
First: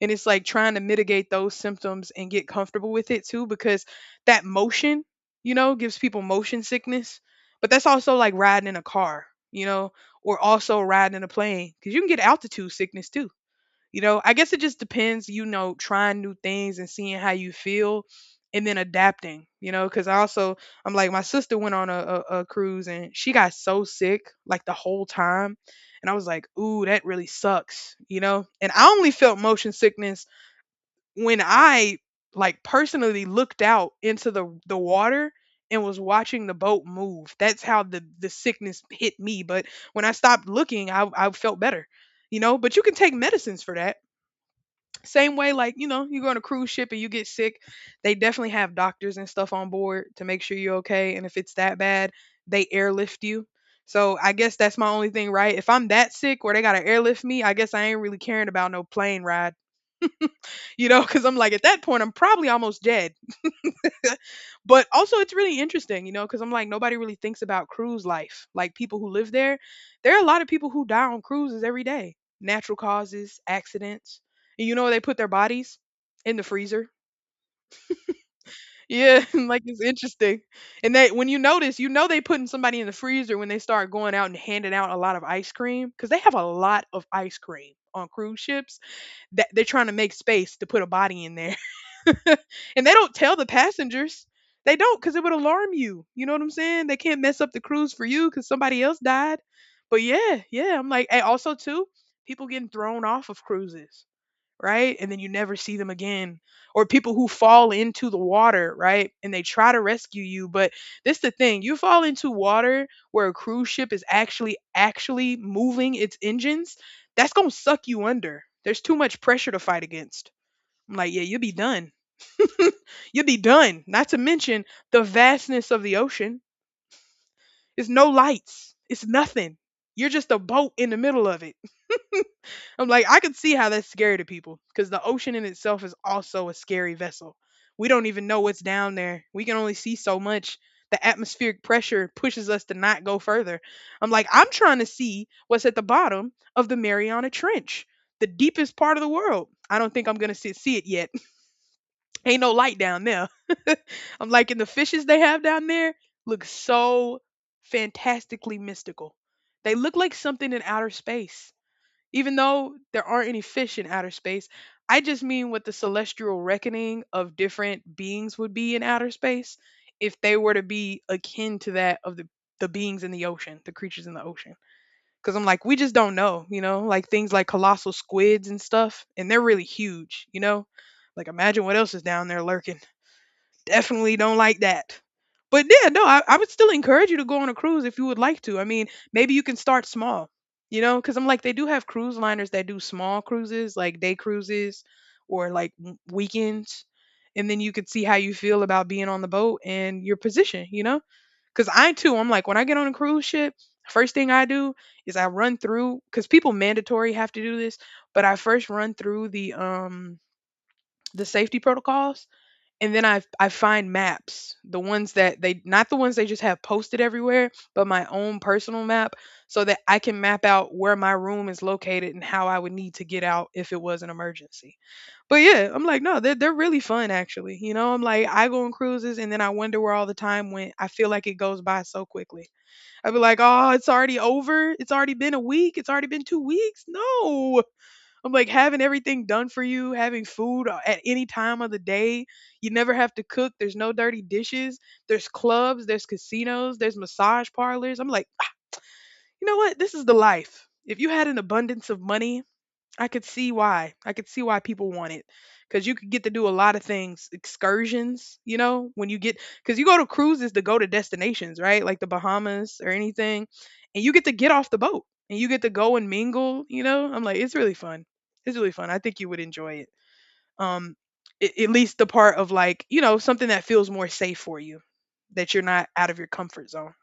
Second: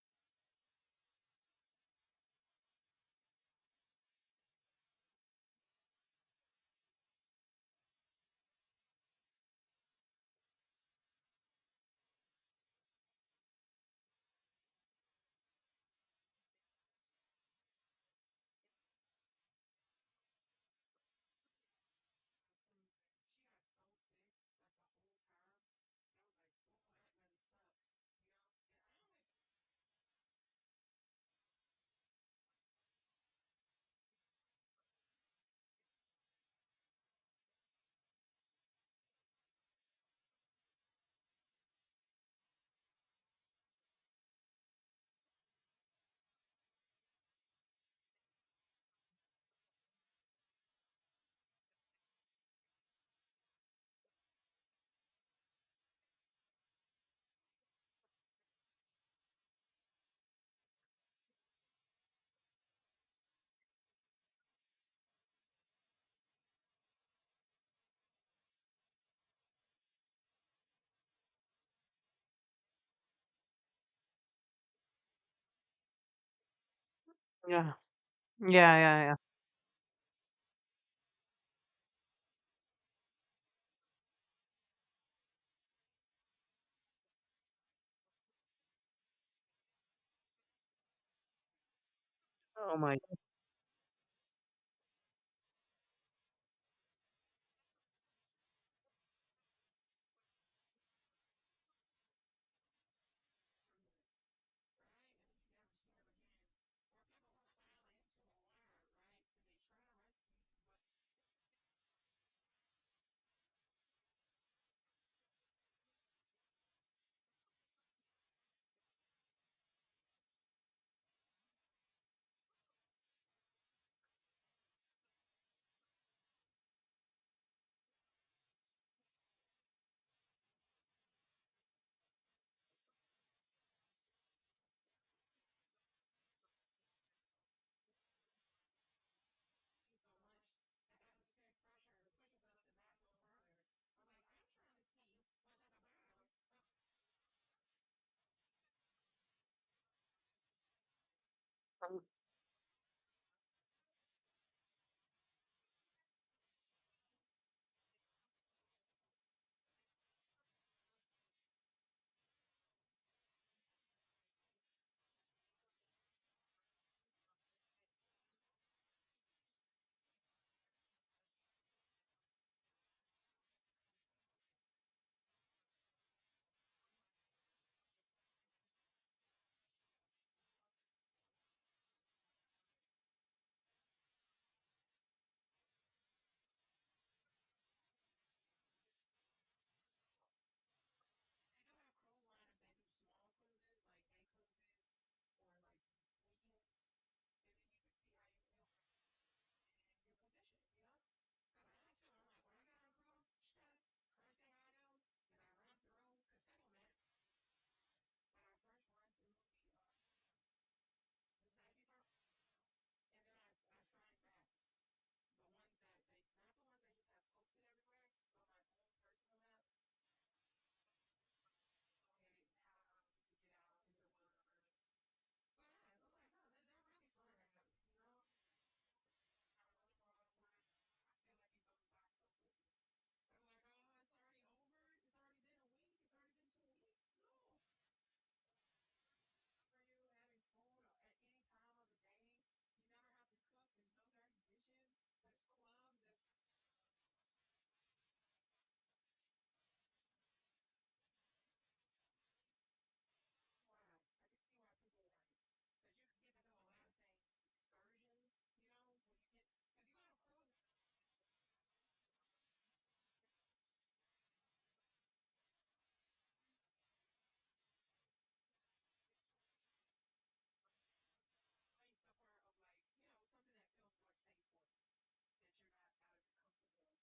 and it's like trying to mitigate those symptoms and get comfortable with it too, because that motion, you know, gives people motion sickness. But that's also like riding in a car, you know, or also riding in a plane, because you can get altitude sickness too. You know, I guess it just depends, you know, trying new things and seeing how you feel and then adapting, you know, because I also, I'm like, my sister went on a, a cruise and she got so sick like the whole time. And I was like, ooh, that really sucks, you know? And I only felt motion sickness when I like personally looked out into the water and was watching the boat move. That's how the sickness hit me. But when I stopped looking, I felt better, you know? But you can take medicines for that. Same way, like, you know, you go on a cruise ship and you get sick, they definitely have doctors and stuff on board to make sure you're okay. And if it's that bad, they airlift you. So I guess that's my only thing, right? If I'm that sick where they gotta airlift me, I guess I ain't really caring about no plane ride, you know, *laughs* because I'm like, at that point, I'm probably almost dead. *laughs* But also, it's really interesting, you know, because I'm like, nobody really thinks about cruise life. Like people who live there, there are a lot of people who die on cruises every day. Natural causes, accidents. And you know where they put their bodies? In the freezer. Yeah, yeah, yeah, yeah. Yeah. *laughs* Like, it's interesting. And they, when you notice, you know, they putting somebody in the freezer when they start going out and handing out a lot of ice cream, because they have a lot of ice cream on cruise ships, that they're trying to make space to put a body in there. *laughs* Oh And they my. don't tell the passengers. They don't, because it would alarm you. You know what I'm saying? They can't mess up the cruise for you because somebody else died. But yeah, yeah. I'm like, and also too, people getting thrown off of cruises, right? And then you never see them again. Or people who fall into the water, right? And they try to rescue you. But this the thing, you fall into water where a cruise ship is actually moving its engines, that's gonna suck you under. There's too much pressure to fight against. I'm like, yeah, you'll be done. *laughs* You'll be done. Not to mention the vastness of the ocean. It's no lights. It's nothing. You're just a boat in the middle of it. I'm like, I can see how that's scary to people because the ocean in itself is also a scary vessel. We don't even know what's down there. We can only see so much. The atmospheric pressure pushes us to not go further. I'm like, I'm trying to see what's at the bottom of the Mariana Trench, the deepest part of the world. I don't think I'm going to see it yet. Ain't no light down there. *laughs* I'm liking the fishes they have down there look so fantastically mystical. They look like something in outer space. Even though there aren't any fish in outer space, I just mean what the celestial reckoning of different beings would be in outer space if they were to be akin to that of the beings in the ocean, the creatures in the ocean. Because I'm like, we just don't know, you know, like things like colossal squids and stuff, and they're really huge, you know? Like, imagine what else is down there lurking. Definitely don't like that. But yeah, no, I would still encourage you to go on a cruise if you would like to. I mean, maybe you can start small, you know, because I'm like, they do have cruise liners that do small cruises, like day cruises or like weekends. And then you could see how you feel about being on the boat and your position, you know? Because I too, I'm like, when I get on a cruise ship, first thing I do is I run through, because people mandatory have to do this, but I first run through the safety protocols, and then I find maps, the ones that they, not the ones they just have posted everywhere, but my own personal map, so that I can map out where my room is located and how I would need to get out if it was an emergency. But yeah, I'm like, no, they're really fun actually. You know, I'm like, I go on cruises and then I wonder where all the time went. I feel like it goes by so quickly. I'd be like, oh, it's already over. It's already been a week. It's already been 2 weeks. No. I'm like, having everything done for you, having food at any time of the day. You never have to cook. There's no dirty dishes. There's clubs, there's casinos, there's massage parlors. I'm like, you know what? This is the life. If you had an abundance of money, I could see why. I could see why people want it, because you could get to do a lot of things, excursions, you know, when you get, because you go to cruises to go to destinations, right? Like the Bahamas or anything, and you get to get off the boat and you get to go and mingle, you know. I'm like, it's really fun. It's really fun. I think you would enjoy it. Um, at least the part of like, you know, something that feels more safe for you, that you're not out of your comfort zone.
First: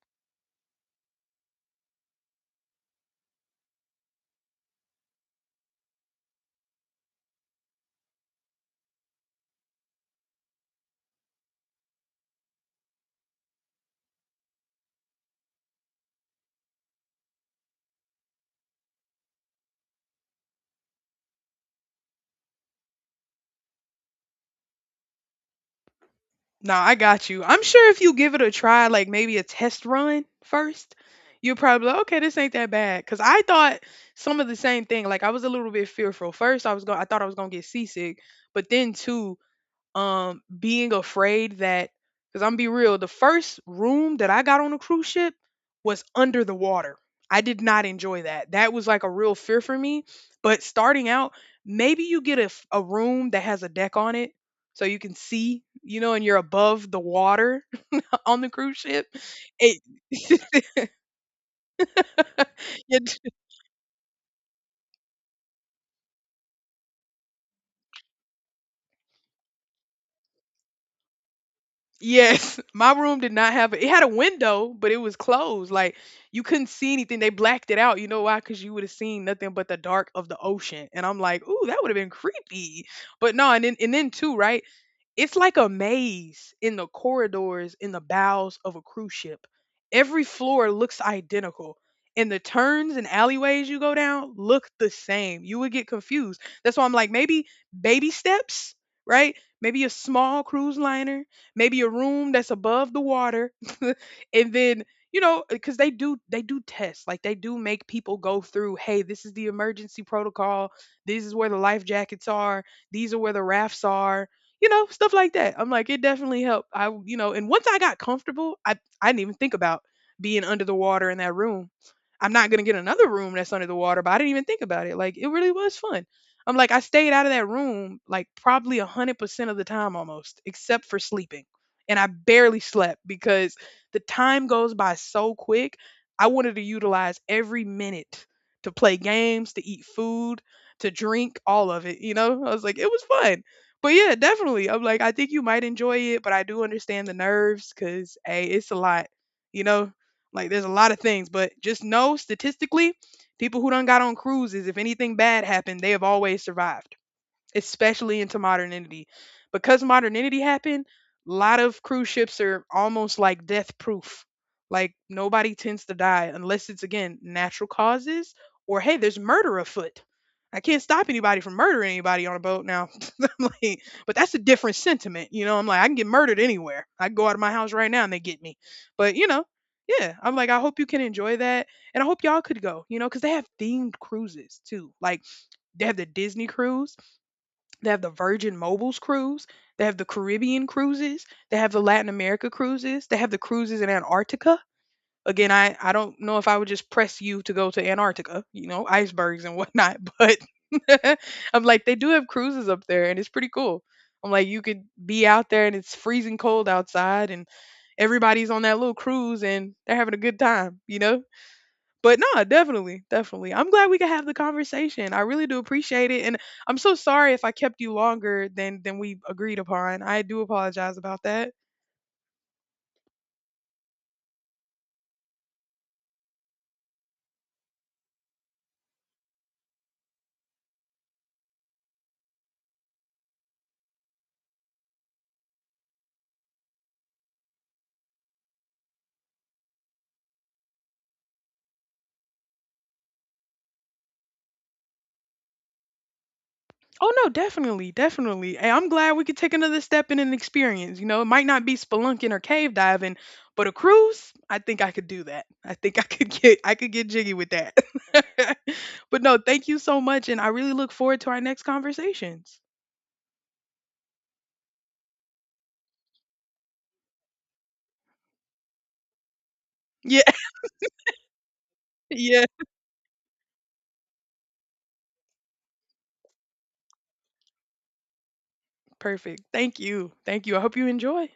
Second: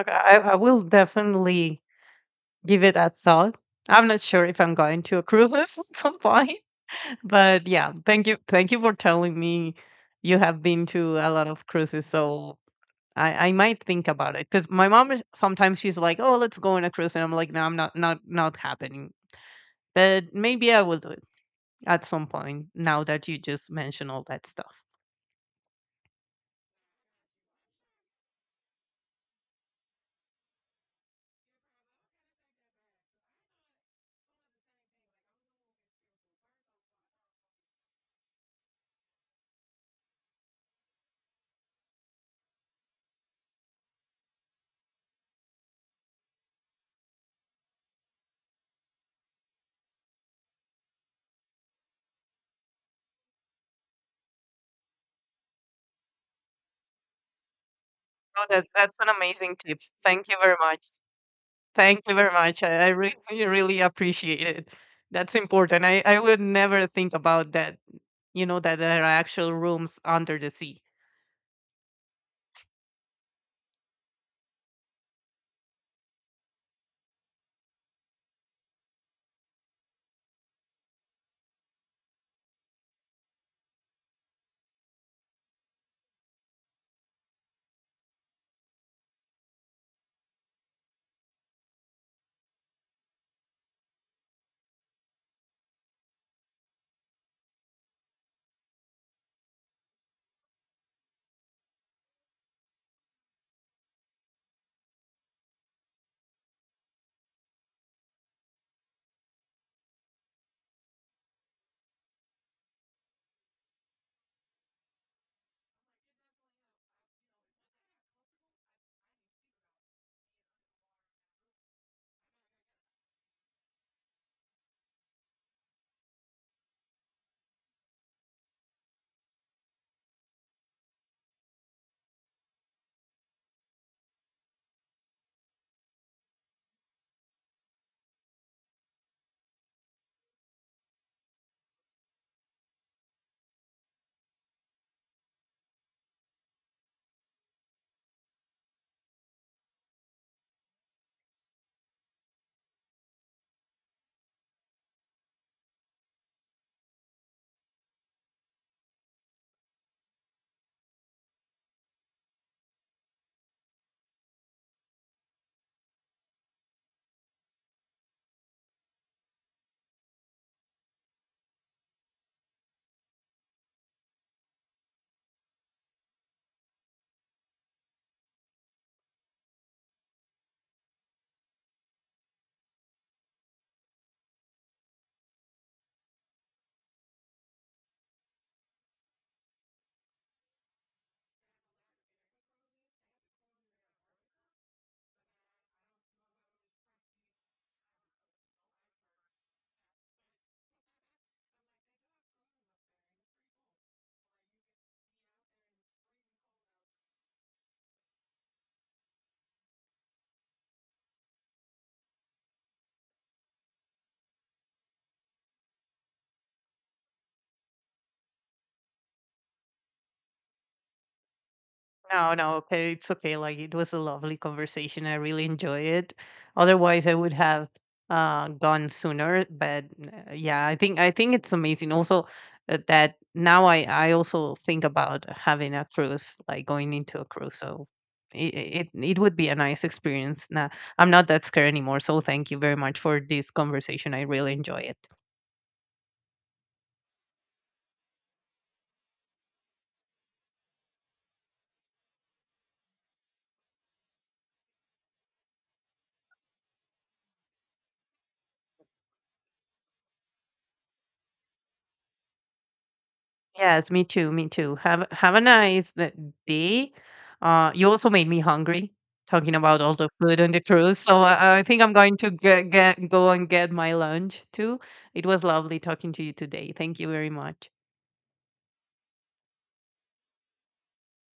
Okay, I will definitely give it a thought. I'm not sure if I'm going to a cruise *laughs* at some point. But yeah, thank you for telling me you have been to a lot of cruises. So I might think about it, because my mom sometimes she's like, "Oh, let's go on a cruise," and I'm like, "No, I'm not, not, not happening." But maybe I will do it at some point, now that you just mentioned all that stuff. No, I got you. I'm sure if you give it a try, like maybe a test run first, you'll probably be like, okay, this ain't that bad. Cause I thought some of the same thing. Like I was a little bit fearful. First, I was going, I thought I was gonna get seasick, but then too, being afraid that, because I'm be real, the first room that I got on a cruise ship was under the water. I did not enjoy that. That was like a real fear for me. But starting out, maybe you get a, a room that has a deck on it so you can see, you know, and you're above the water *laughs* on Oh, the that's cruise that's ship. an amazing tip. It, Thank you very *laughs* much. Thank you very much. I, *laughs* I yeah. really really really appreciate it. That's important. I would never think about that. You know that there are actual rooms under the sea. Yes, *laughs* my room did not have a, it had a window, but it was closed. Like you couldn't see anything. They blacked it out. You know why? Because you would have seen nothing but the dark of the ocean. And I'm like, ooh, that would have been creepy. But no, and then too, right? It's like a maze in the corridors in the bows of a cruise ship. Every floor looks identical. And the turns and alleyways you go down look the same. You would get confused. That's why I'm like, maybe baby steps, right? Maybe a small cruise liner, maybe a room that's above the water, *laughs* and then because they do tests. Like they do make people go through, hey, this is the emergency protocol, this is where the life jackets are, these are where the rafts are, stuff like that. I'm like, it definitely helped. I, and once I got comfortable, I didn't even think about being under the water in that room. I'm not going to get another room that's under the water, but I didn't even think about it. Like, it really was fun. I'm like, I stayed out of that room like probably 100% of the time almost, except for sleeping. And I barely slept because the time goes by so quick. I wanted to utilize every minute to play games, to eat food, to drink, all of it, you know? I was like, it was fun. But yeah, definitely. I'm like, I think you might enjoy it, but I do understand the nerves because, hey, it's a lot, you know? Like, there's a lot of things, but just know statistically, people who done got on cruises, if anything bad happened, they have always survived, especially into modernity. Because modernity happened, a lot of cruise ships are almost like death proof. Like, nobody tends to die unless it's again natural causes, or hey, there's murder afoot. I can't stop anybody from murdering anybody on a boat now. *laughs* I'm like, but that's a different sentiment, you know. I'm like, I can get murdered anywhere. I can go out of my house right now and they get me. But you know, yeah, I'm like, I hope you can enjoy that, and I hope y'all could go, you know, because they have themed cruises too. Like, they have the Disney cruise, they have the Virgin Mobiles cruise. They have the Caribbean cruises. They have the Latin America cruises. They have the cruises in Antarctica. Again, I don't know if I would just press you to go to Antarctica, you know, icebergs and whatnot, but *laughs* I'm like, they do have cruises up there and it's pretty cool. I'm like, you could be out there and it's freezing cold outside and everybody's on that little cruise and they're having a good time, you know? But no, definitely, definitely. I'm glad we could have the conversation. I really do appreciate it, and I'm so sorry if I kept you longer than we agreed upon. I do apologize about that. No, no, okay, it's okay. Like it was a lovely conversation. I really enjoyed it. Otherwise, I would have gone sooner. But yeah, I think it's amazing. Also, that now I also think about having a cruise, like going into a cruise. So it would be a nice experience. Now I'm not that scared anymore. So thank you very much for this conversation. I really enjoy it. Oh no, definitely, definitely. Hey, I'm glad we could take another step in an experience. You know, it might not be spelunking or cave diving, but a cruise, I think I could do that. I think I could get jiggy with that. *laughs* But no, thank you so much and I really look forward to our next conversations. Yes, me too, me too. Have a nice day. You also made me hungry talking about all the Yeah. food *laughs* on the cruise. So I think I'm going to Yeah. Get go and get my lunch too. It was lovely talking to you today. Thank you very much. Perfect. Thank you. Thank you. I hope you enjoy.